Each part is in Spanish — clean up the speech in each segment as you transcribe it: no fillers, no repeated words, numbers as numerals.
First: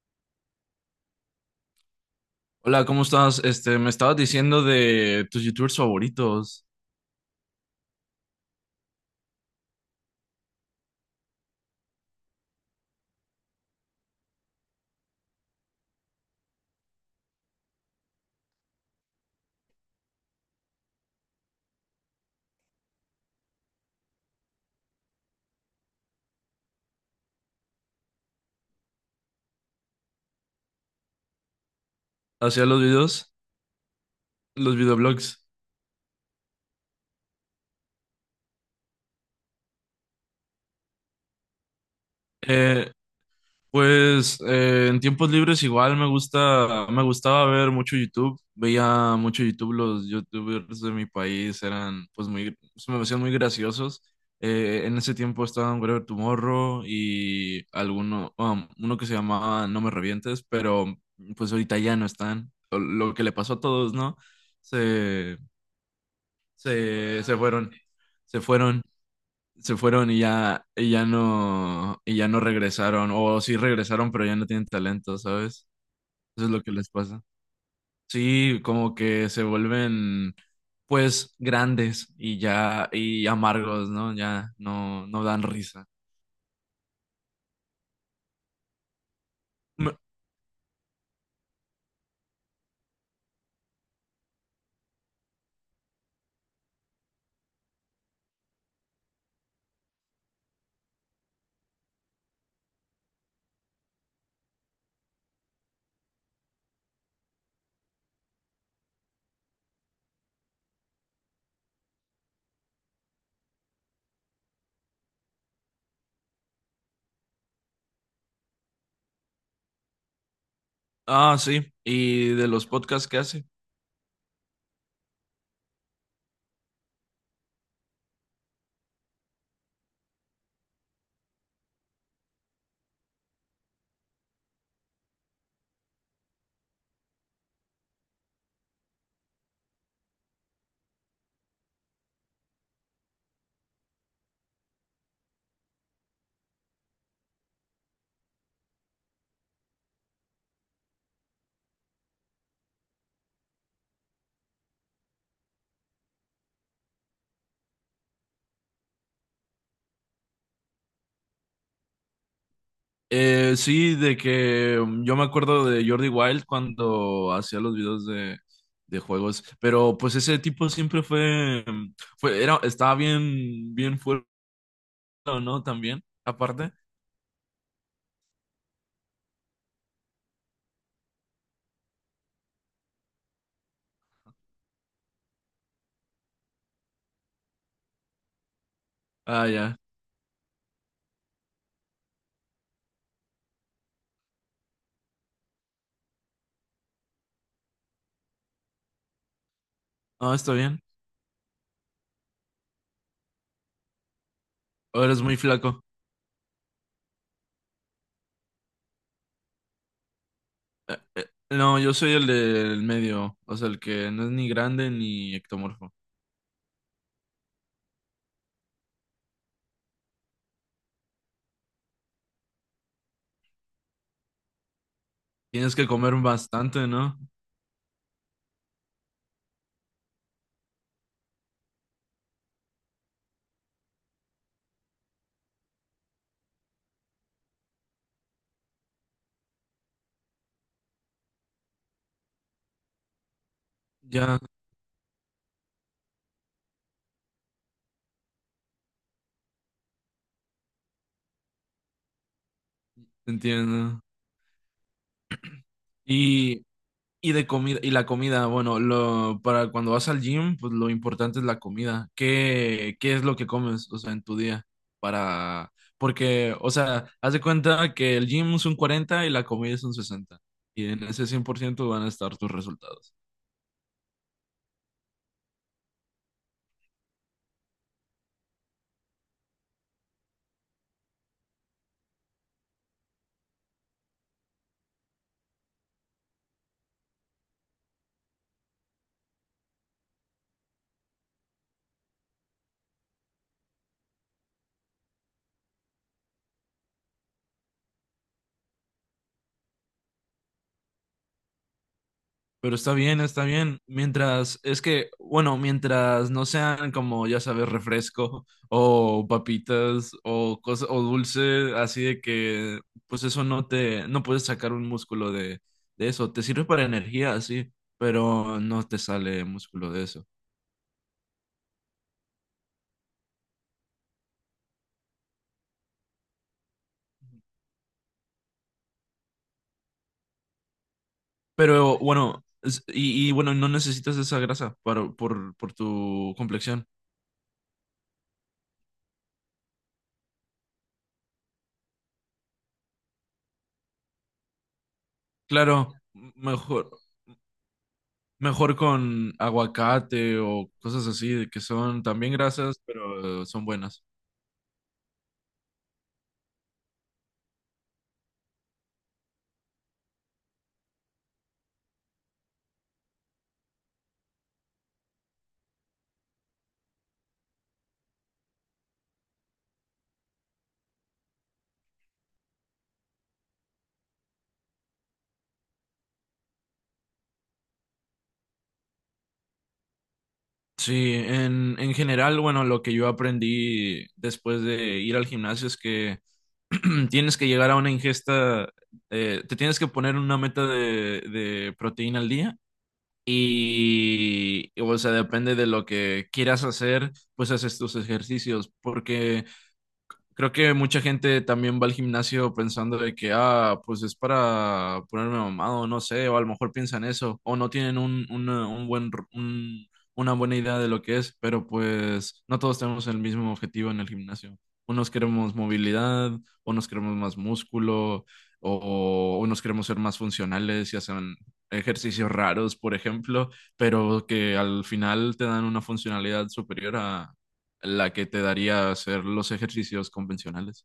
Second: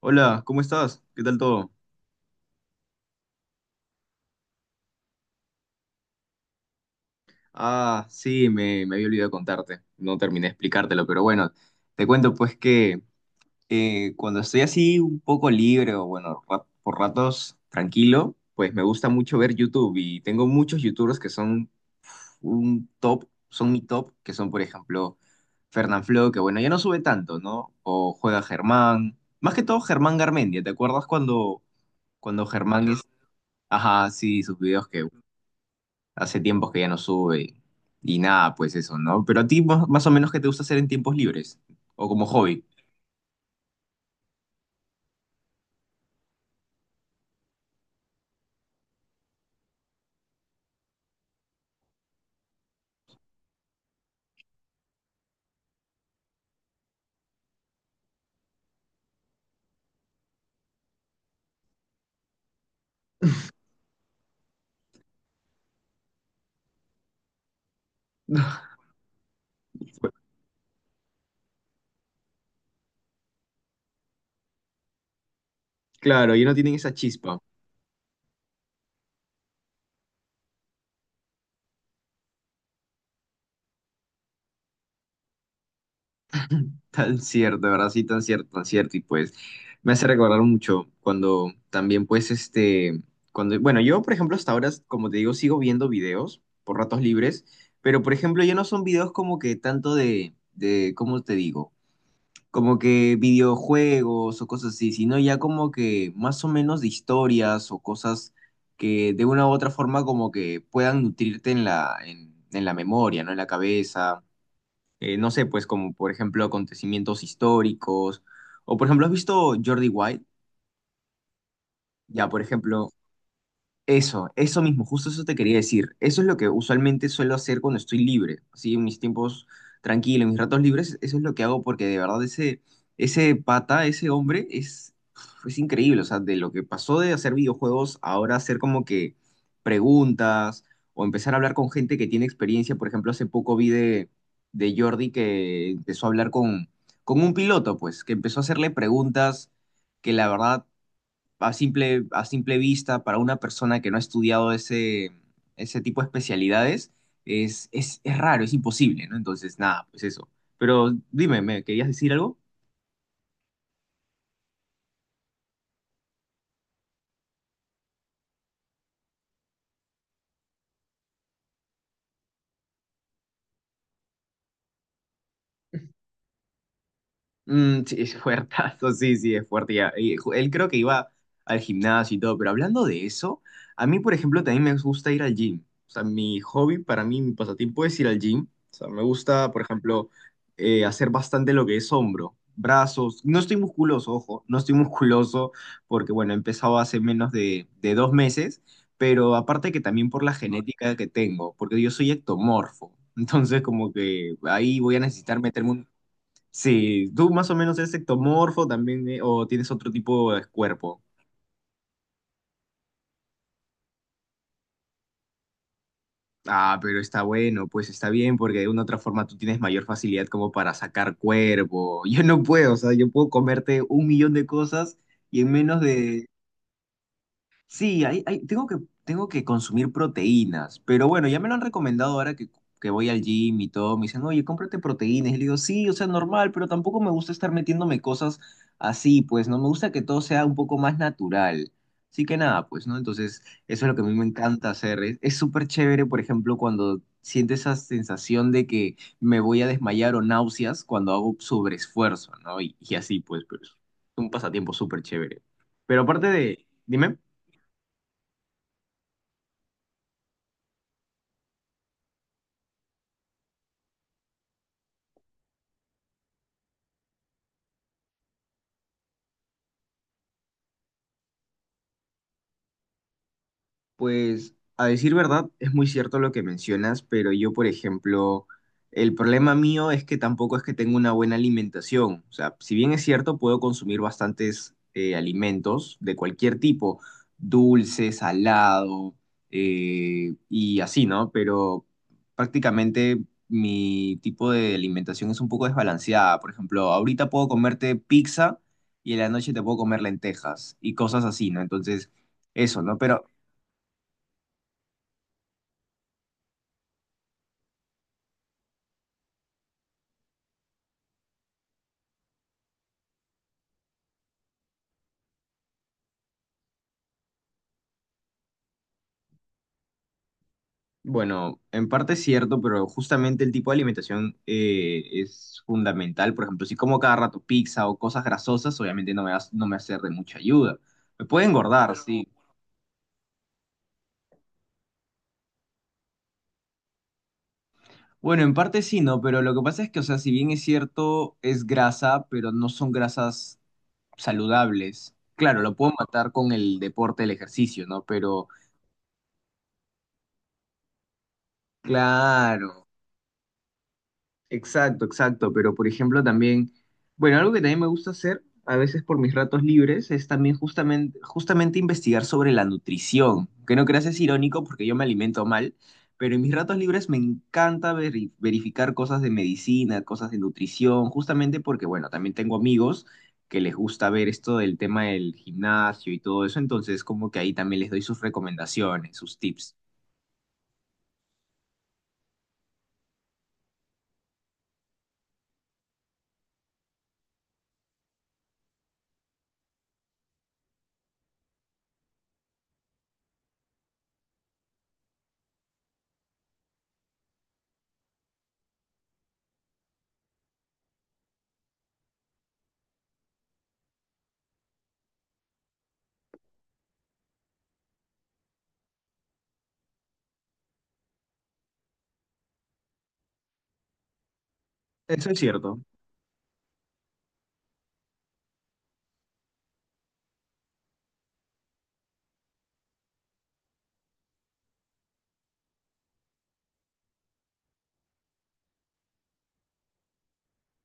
Hola, ¿cómo estás? ¿Qué tal todo? Hola, ¿cómo estás? Me estabas diciendo de tus youtubers favoritos. Ah, sí, me había olvidado contarte, no terminé de explicártelo, pero bueno, te cuento pues que cuando estoy así un poco libre o bueno, por ratos tranquilo, pues me gusta mucho ver YouTube y tengo muchos YouTubers que son un top, son mi top, que son por ejemplo Fernanfloo, que bueno, ya no sube tanto, ¿no? O juega Germán, más que todo Germán Garmendia, ¿te acuerdas cuando Hacía los Germán es... videos, Ajá, sí, sus los videos que videoblogs. hace tiempos que ya no sube y nada, pues eso, ¿no? Pero a ti más o menos qué te gusta hacer en tiempos libres o como hobby. Eh, en tiempos libres igual me gusta, me gustaba ver mucho YouTube. Veía mucho YouTube, los youtubers de mi país eran pues muy, se me hacían muy graciosos. En ese tiempo estaban Whatever Tomorrow y alguno, uno que se llamaba No me revientes, pero pues ahorita ya no están. Lo que le pasó a todos, ¿no? Se se fueron, se fueron, se fueron y ya no regresaron. O sí regresaron, pero ya no tienen talento, ¿sabes? Claro, ya Eso es no lo que tienen les esa pasa. chispa. Sí, como que se vuelven pues grandes y ya, y amargos, ¿no? Ya no, no dan risa. Tan cierto, de verdad, sí, tan cierto, tan cierto. Y pues me Me- hace recordar mucho cuando también, pues, este, cuando, bueno, yo, por ejemplo, hasta ahora, como te digo, sigo viendo videos por ratos libres, pero, por ejemplo, ya no son videos como que tanto de, ¿cómo te digo? Como que videojuegos o cosas así, sino ya como que más o menos de historias o cosas que de una u otra forma como que puedan nutrirte en en la memoria, ¿no? En la cabeza. No sé, pues como por ejemplo acontecimientos históricos. O por ejemplo, ¿has visto Jordi White? Ah, sí. Ya, ¿Y por de los ejemplo, podcasts que hace? Eso mismo, justo eso te quería decir. Eso es lo que usualmente suelo hacer cuando estoy libre, así en mis tiempos tranquilos, en mis ratos libres, eso es lo que hago porque de verdad ese pata, ese hombre es increíble, o sea, de lo que pasó de hacer videojuegos ahora hacer como que preguntas o empezar a hablar con gente que tiene experiencia. Por ejemplo, hace poco vi de Jordi que empezó a hablar con un piloto, pues, que empezó a hacerle preguntas que la verdad a simple vista, para una persona que no ha estudiado ese tipo de especialidades, es raro, es imposible, ¿no? Entonces, nada, pues eso. Pero dime, ¿me querías decir algo? Sí, de que yo me acuerdo de Jordi Wild cuando hacía los videos de juegos, pero pues ese tipo siempre fue, era, estaba bien, bien fuerte, ¿no? También, aparte. Mm, sí, es fuertazo, sí, sí, es fuerte, ya. Y él creo que iba al gimnasio y todo, pero hablando de eso, a mí, por ejemplo, también me gusta ir al gym. O sea, mi hobby para mí, mi pasatiempo es ir al gym. O sea, me Ah, gusta, por ya. ejemplo, hacer bastante lo que es hombro, brazos. No estoy musculoso, ojo, no estoy musculoso porque, bueno, he empezado hace menos de dos meses, pero aparte que también por la Ah, está bien. genética que tengo, porque yo soy ectomorfo. Entonces, como que ahí voy a O eres muy necesitar meterme flaco. un sí, tú más o menos eres ectomorfo también, o tienes otro tipo de Eh, cuerpo. eh, no, yo soy el del medio, o sea, el que no es ni grande ni ectomorfo. Ah, pero está bueno, pues está bien, porque de una u otra forma tú tienes mayor facilidad como para sacar cuerpo. Yo no puedo, o sea, yo puedo comerte un millón de cosas y en Tienes menos mm que comer de bastante, ¿no? sí, tengo que consumir proteínas, pero bueno, ya me lo han recomendado ahora que voy al gym y todo, me dicen, oye, cómprate proteínas, y le digo, sí, o sea, normal, pero tampoco me gusta estar metiéndome cosas así, pues, no, me gusta que todo sea un poco más natural, así que nada, pues, ¿no? Entonces, eso es lo que a mí me Ya, encanta hacer, es súper chévere, por ejemplo, cuando siento esa sensación de que me voy a desmayar o náuseas cuando hago sobreesfuerzo, ¿no? Y así, pues, pero es entiendo. un pasatiempo súper chévere. Pero aparte de, Y dime. Y de comida, y la comida, bueno, lo, para cuando vas al gym, pues lo importante es la comida. ¿Qué, qué es lo que comes, o sea, en tu día? Para, porque, o sea, haz de cuenta que el gym es un 40 y la comida es un 60. Y en ese 100% van a estar tus resultados. Pues a decir verdad, es muy cierto lo que mencionas, pero yo, por ejemplo, el problema mío es que tampoco es que tenga una buena alimentación. O sea, si bien es cierto, puedo consumir bastantes alimentos de cualquier tipo, dulce, salado y así, ¿no? Pero prácticamente mi tipo de alimentación es un poco desbalanceada. Por ejemplo, ahorita puedo comerte pizza y en la noche te puedo comer lentejas y cosas así, ¿no? Entonces... Pero Eso, está ¿no? bien, Pero está bien. Mientras, es que, bueno, mientras no sean como, ya sabes, refresco o papitas o cosa, o dulce, así de que, pues eso no te, no puedes sacar un músculo de eso. Te sirve para energía, sí, pero no te sale músculo de eso. bueno, en parte es cierto, pero justamente el tipo de alimentación es fundamental. Por ejemplo, si como cada rato pizza o cosas grasosas, obviamente no me va a ser de mucha ayuda. Me puede engordar, Pero sí. bueno, y bueno, no necesitas esa grasa para, por tu complexión. Bueno, en parte sí, ¿no? Pero lo que pasa es que, o sea, si bien es cierto, es grasa, pero no son grasas saludables. Claro, lo Claro, puedo matar con el mejor. deporte, el ejercicio, ¿no? Pero, Mejor con aguacate o cosas así, de que son también grasas, claro, pero son buenas. exacto, exacto, pero por ejemplo también, bueno, algo que también me gusta hacer a veces por mis ratos libres es también justamente investigar sobre la nutrición, que no creas es irónico porque yo me alimento mal, pero en mis ratos libres me encanta verificar cosas de medicina, cosas de nutrición, justamente porque, bueno, también tengo amigos que les gusta ver esto del tema del gimnasio y todo eso, entonces como que ahí también les doy sus recomendaciones, sus tips. Sí, en general, bueno, lo que yo aprendí después de ir al gimnasio es que tienes que llegar a una ingesta, te tienes que poner una meta de proteína al día y, o sea, depende de lo que quieras hacer, pues haces tus ejercicios, porque creo que mucha gente también va al gimnasio pensando de que, ah, pues es para ponerme mamado, no sé, o a lo mejor piensan eso, o no tienen un, una, un buen, una buena idea de lo que es, pero pues no todos tenemos el mismo objetivo en el gimnasio. Unos Eso es queremos cierto. movilidad, unos queremos más músculo, o unos queremos ser más funcionales y hacen ejercicios raros, por ejemplo, pero que al final te dan una funcionalidad superior la que te daría hacer los ejercicios convencionales.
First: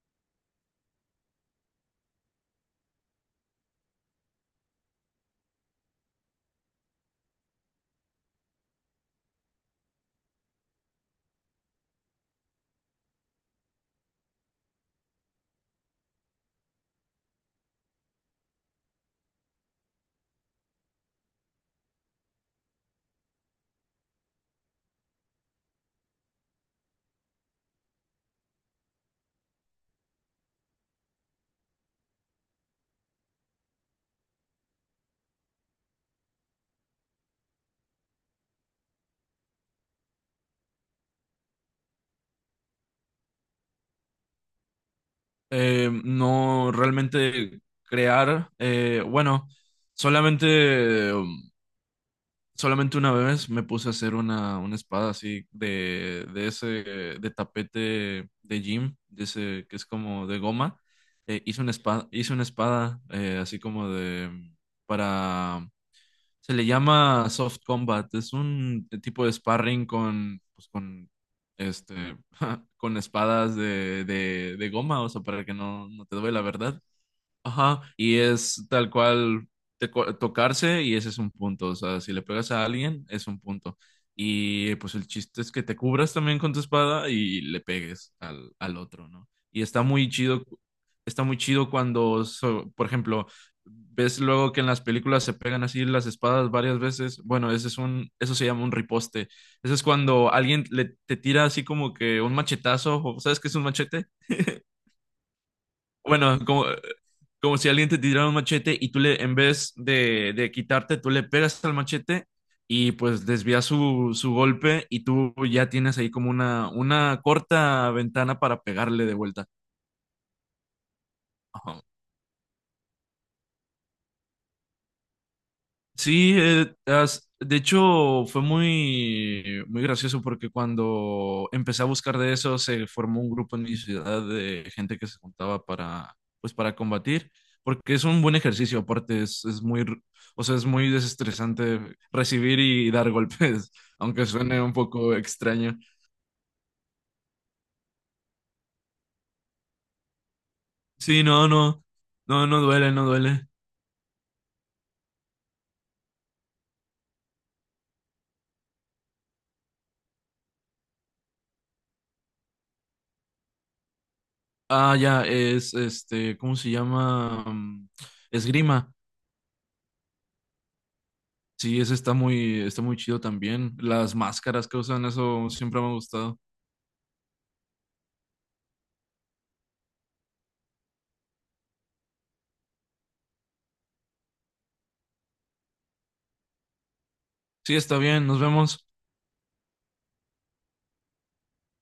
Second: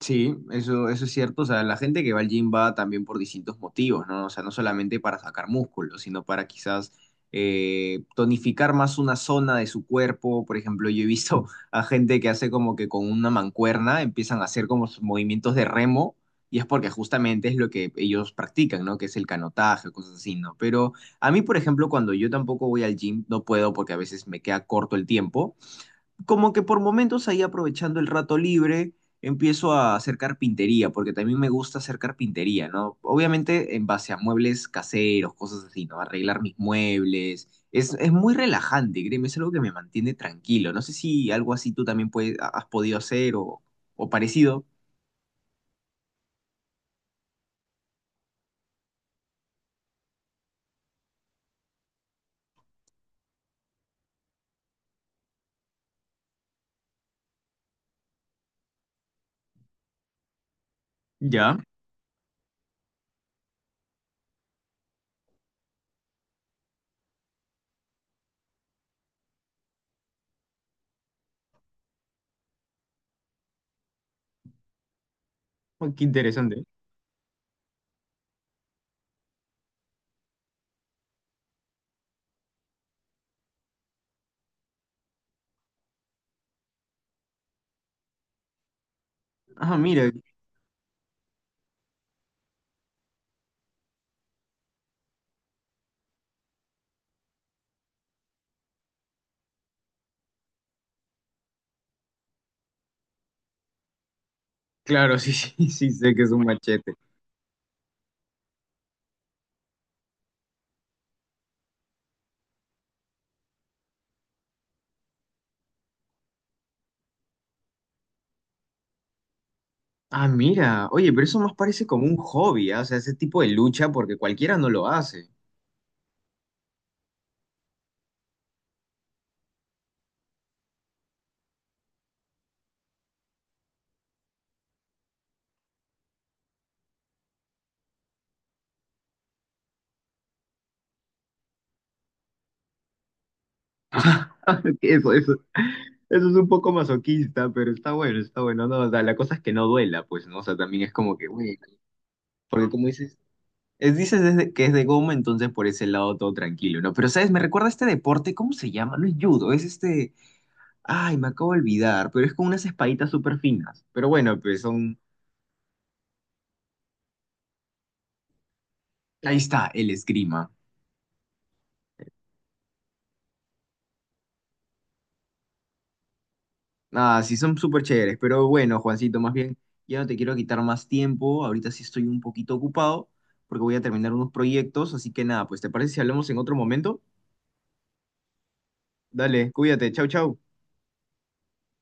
Sí, eso es cierto. O sea, la gente que va al gym va también por distintos motivos, ¿no? O sea, no solamente para sacar músculo, sino para quizás tonificar más una zona de su cuerpo. Por ejemplo, yo he visto a gente que hace como que con una mancuerna empiezan a hacer como sus movimientos de remo y es porque justamente es lo que ellos practican, ¿no? Que es el canotaje, cosas así, ¿no? Pero a mí, por ejemplo, cuando yo tampoco voy al gym, no puedo porque a veces me queda corto el tiempo como que por momentos ahí aprovechando el rato libre, empiezo a hacer carpintería, porque también me gusta hacer carpintería, ¿no? Obviamente en base a muebles caseros, cosas así, ¿no? Arreglar mis muebles. Es muy relajante, créeme, es algo que me mantiene tranquilo. No sé si algo así tú también puedes, has podido hacer o parecido. No realmente crear, bueno, solamente, solamente una vez me puse a hacer una espada así de ese, de tapete de gym, de ese que es como de goma. Ya, Hice una espada, hice una espada así como de, para se le llama soft combat. Es un tipo de sparring con, pues, con, este, con espadas de goma, o sea, para que no, oh, qué no te duele la interesante. verdad. Ajá, y es tal cual tocarse y ese es un punto. O sea, si le pegas a alguien, es un punto. Y pues el chiste es que te cubras también con tu espada y le pegues al, al otro, ¿no? Y Ah, mira, está muy chido cuando, por ejemplo, ves luego que en las películas se pegan así las espadas varias veces. Bueno, ese es un, eso se llama un riposte. Eso es cuando alguien le, te tira así como que un machetazo, ¿sabes qué es un machete? claro, sí, sí, sí, sé que es Bueno, un como, machete. como si alguien te tirara un machete y tú le, en vez de quitarte, tú le pegas al machete y pues desvías su, su golpe y tú ya tienes ahí como una corta ventana para pegarle de vuelta. Ah, mira, oye, pero eso más parece como un hobby, ¿ah? O sea, ese tipo de lucha, porque cualquiera no lo hace. Sí, de hecho fue muy, muy gracioso porque cuando empecé a buscar de eso se formó un grupo en mi ciudad de gente que se juntaba para, pues, para combatir, porque es un buen ejercicio, aparte es muy, o sea, es muy desestresante recibir y dar golpes, aunque suene un Eso, poco eso, extraño. eso es un poco masoquista, pero está bueno, no, o sea, la cosa es que no duela, pues, ¿no? O sea, también es como Sí, que, no, bueno, no, no, no porque como duele, no dices, duele. Dices es que es de goma, entonces por ese lado todo tranquilo, ¿no? Pero, ¿sabes? Me recuerda a este deporte, ¿cómo se llama? No es judo, es este, ay, me acabo de olvidar, pero es con unas espaditas súper finas, pero bueno, pues Ah, son, ya, es este, ¿cómo se llama? Esgrima. ahí está, el esgrima. Sí, ese está muy chido también. Las máscaras que usan, eso siempre me ha gustado. Ah, sí, son súper chéveres, pero bueno, Juancito, más bien, ya no te quiero quitar más tiempo, ahorita sí estoy un poquito ocupado porque voy a terminar unos proyectos, así que nada, pues ¿te parece si hablamos en otro momento? Sí, está bien, nos vemos. Dale, cuídate, chau, chau.